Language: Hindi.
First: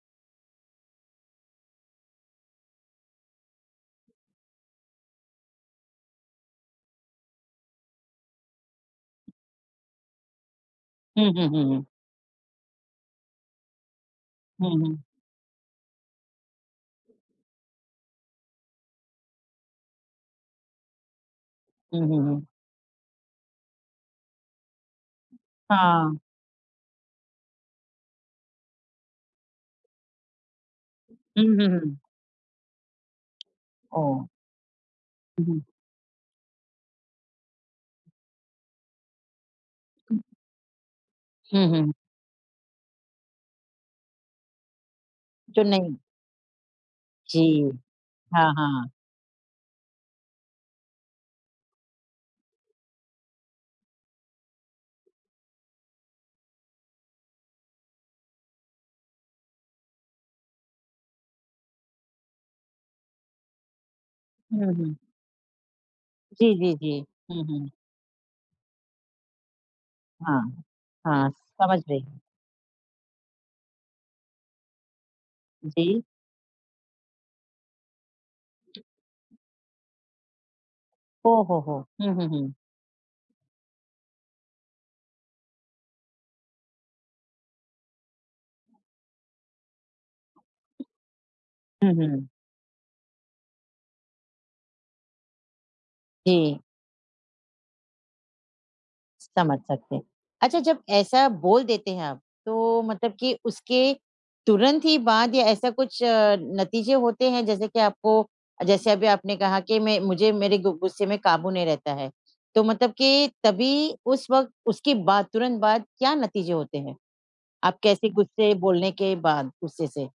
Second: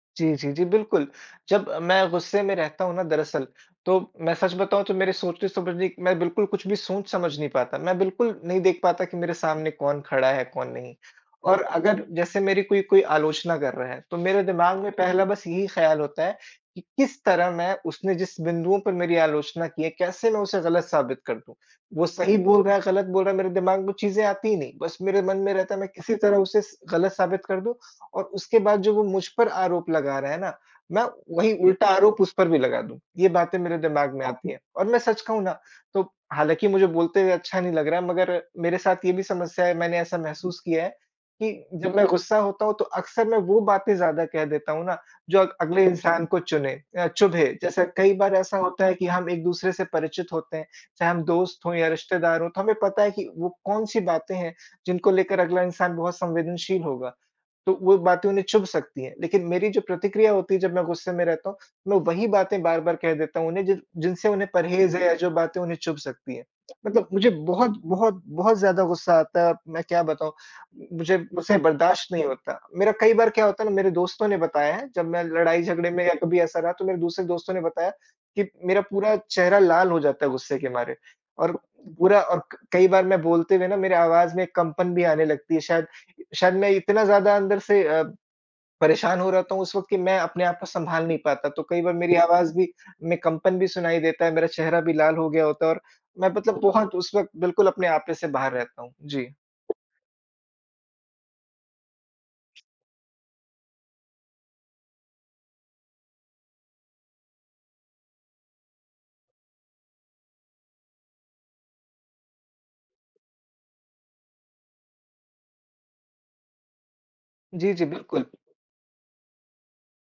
जी, जी, जी, बिल्कुल। जब मैं गुस्से में रहता हूँ ना दरअसल, तो मैं सच बताऊँ तो मेरे सोचने-समझने मैं बिल्कुल कुछ भी सोच-समझ नहीं पाता। मैं बिल्कुल नहीं देख पाता कि मेरे सामने कौन खड़ा है? कौन नहीं? हुँ, हुँ, और हुँ, हुँ। अगर जैसे मेरी कोई कोई आलोचना कर रहा है, तो मेरे हुँ, दिमाग़ में हुँ। पहला बस यही ख्याल होता है कि किस तरह मैं उसने जिस बिंदुओं पर मेरी आलोचना की है, कैसे मैं उसे गलत साबित कर दूँ। हुँ, वो हुँ, सही हुँ। बोल रहा है, गलत बोल रहा है, मेरे दिमाग़ में चीज़ें आती ही नहीं, बस मेरे मन में रहता है मैं किसी हाँ। तरह उसे स गलत साबित कर दूँ और उसके बाद जो वो मुझ पर आरोप लगा रहे है ना, मैं हुँ, वहीं हुँ, उल्टा हुँ। आरोप उस पर भी लगा दूँ। ये बातें मेरे दिमाग़ ओह! में आती हैं और मैं सच कहूँ हुँ, ना, हुँ। तो हालाँकि मुझे बोलते हुए अच्छा नहीं लग रहा है मगर मेरे साथ ये भी समस्या है, मैंने ऐसा महसूस किया है हुँ, कि हुँ। जब मैं गुस्सा होता हूँ, तो अक्सर मैं वो बातें ज़्यादा कह देता हूँ ना, जो अग जो अगले नहीं इंसान को चुने अ, चुभे। जी, जैसे कई बार हाँ, ऐसा होता हाँ। है कि हम एक-दूसरे से परिचित होते हैं, चाहे हम दोस्त हो या रिश्तेदार हों, तो हमें पता है कि वो कौन-सी बातें हैं, जिनको लेकर अगला इंसान बहुत संवेदनशील होगा? तो वो बातें उन्हें चुभ सकती हैं, लेकिन मेरी जो प्रतिक्रिया होती है जब मैं गुस्से में रहता हूँ, मैं वही बातें बार-बार कह देता हूँ, उन्हें जिन जिनसे उन्हें हुँ, परहेज हुँ। है, जो बातें उन्हें चुभ सकती है। जी, जी, जी। मतलब मुझे हुँ, हुँ। बहुत बहुत बहुत ज़्यादा गुस्सा आता है, मैं क्या बताऊँ, हाँ, मुझे हाँ मुझसे समझ गई। बर्दाश्त नहीं होता। मेरा कई बार क्या होता है ना मेरे दोस्तों ने बताया है जब मैं लड़ाई-झगड़े जी। में या कभी ऐसा रहा तो मेरे दूसरे दोस्तों ने बताया कि मेरा पूरा चेहरा लाल हो जाता है गुस्से के मारे ओह और हो हो! हुँ, पूरा हुँ, और हुँ। क कई बार मैं बोलते हुए ना मेरी आवाज़ में कंपन भी आने लगती है शायद, शायद मैं इतना ज़्यादा अंदर से अ, परेशान हो रहता हूँ उस वक़्त कि मैं अपने आप को सँभाल नहीं पाता, तो कई हुँ, बार मेरी हुँ। आवाज़ भी मैं कंपन भी सुनाई देता है। मेरा चेहरा भी लाल हो गया होता है और मैं मतलब जी। बहुत उस वक़्त बिल्कुल अपने आपे से बाहर रहता हूँ, जी। समझ सकते हैं। अच्छा जब ऐसा बोल देते हैं आप, तो मतलब कि उसके तुरंत ही बाद या ऐसा कुछ नतीजे होते हैं जैसे कि आपको जैसे अभी आपने कहा कि मैं मुझे मेरे गु गुस्से में काबू नहीं रहता है। तो मतलब कि तभी उस वक़्त, उसके बाद तुरंत बाद क्या नतीजे होते हैं? जी, आप जी कैसे बिल्कुल। गुस्से बोलने के बाद गुस्से से?